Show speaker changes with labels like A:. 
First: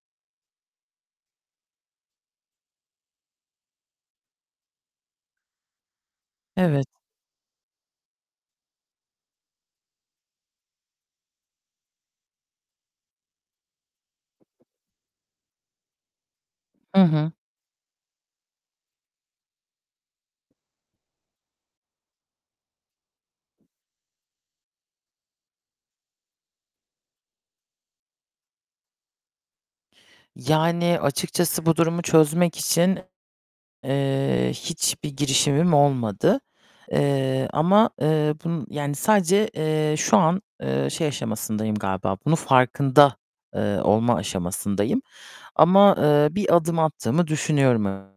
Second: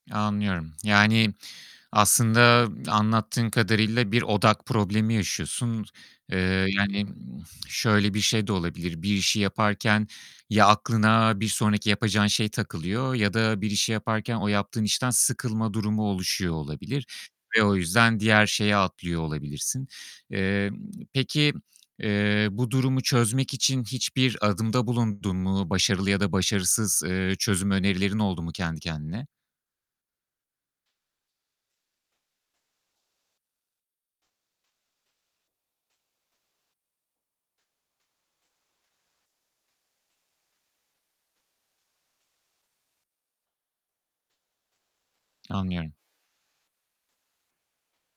A: Anlıyorum, yani, aslında anlattığın kadarıyla bir odak problemi yaşıyorsun, eee,
B: Evet.
A: yani, ımm, şöyle bir şey de olabilir. Bir işi yaparken, ya aklına bir sonraki yapacağın şey takılıyor ya da bir işi yaparken o yaptığın işten sıkılma durumu oluşuyor
B: Hı
A: olabilir
B: hı.
A: ve o yüzden diğer şeye atlıyor olabilirsin. Emm, peki, eee, bu durumu çözmek için hiçbir adımda bulundun mu? Başarılı ya da başarısız, eee, çözüm önerilerin oldu mu kendi kendine?
B: Yani, açıkçası bu durumu çözmek için, eee, hiçbir girişimim olmadı. Eee, ama, eee, bunu yani sadece, eee, şu an, eee, şey aşamasındayım galiba bunun farkında, eee, olma aşamasındayım
A: Anlıyorum.
B: ama, eee, bir adım attığımı düşünüyorum e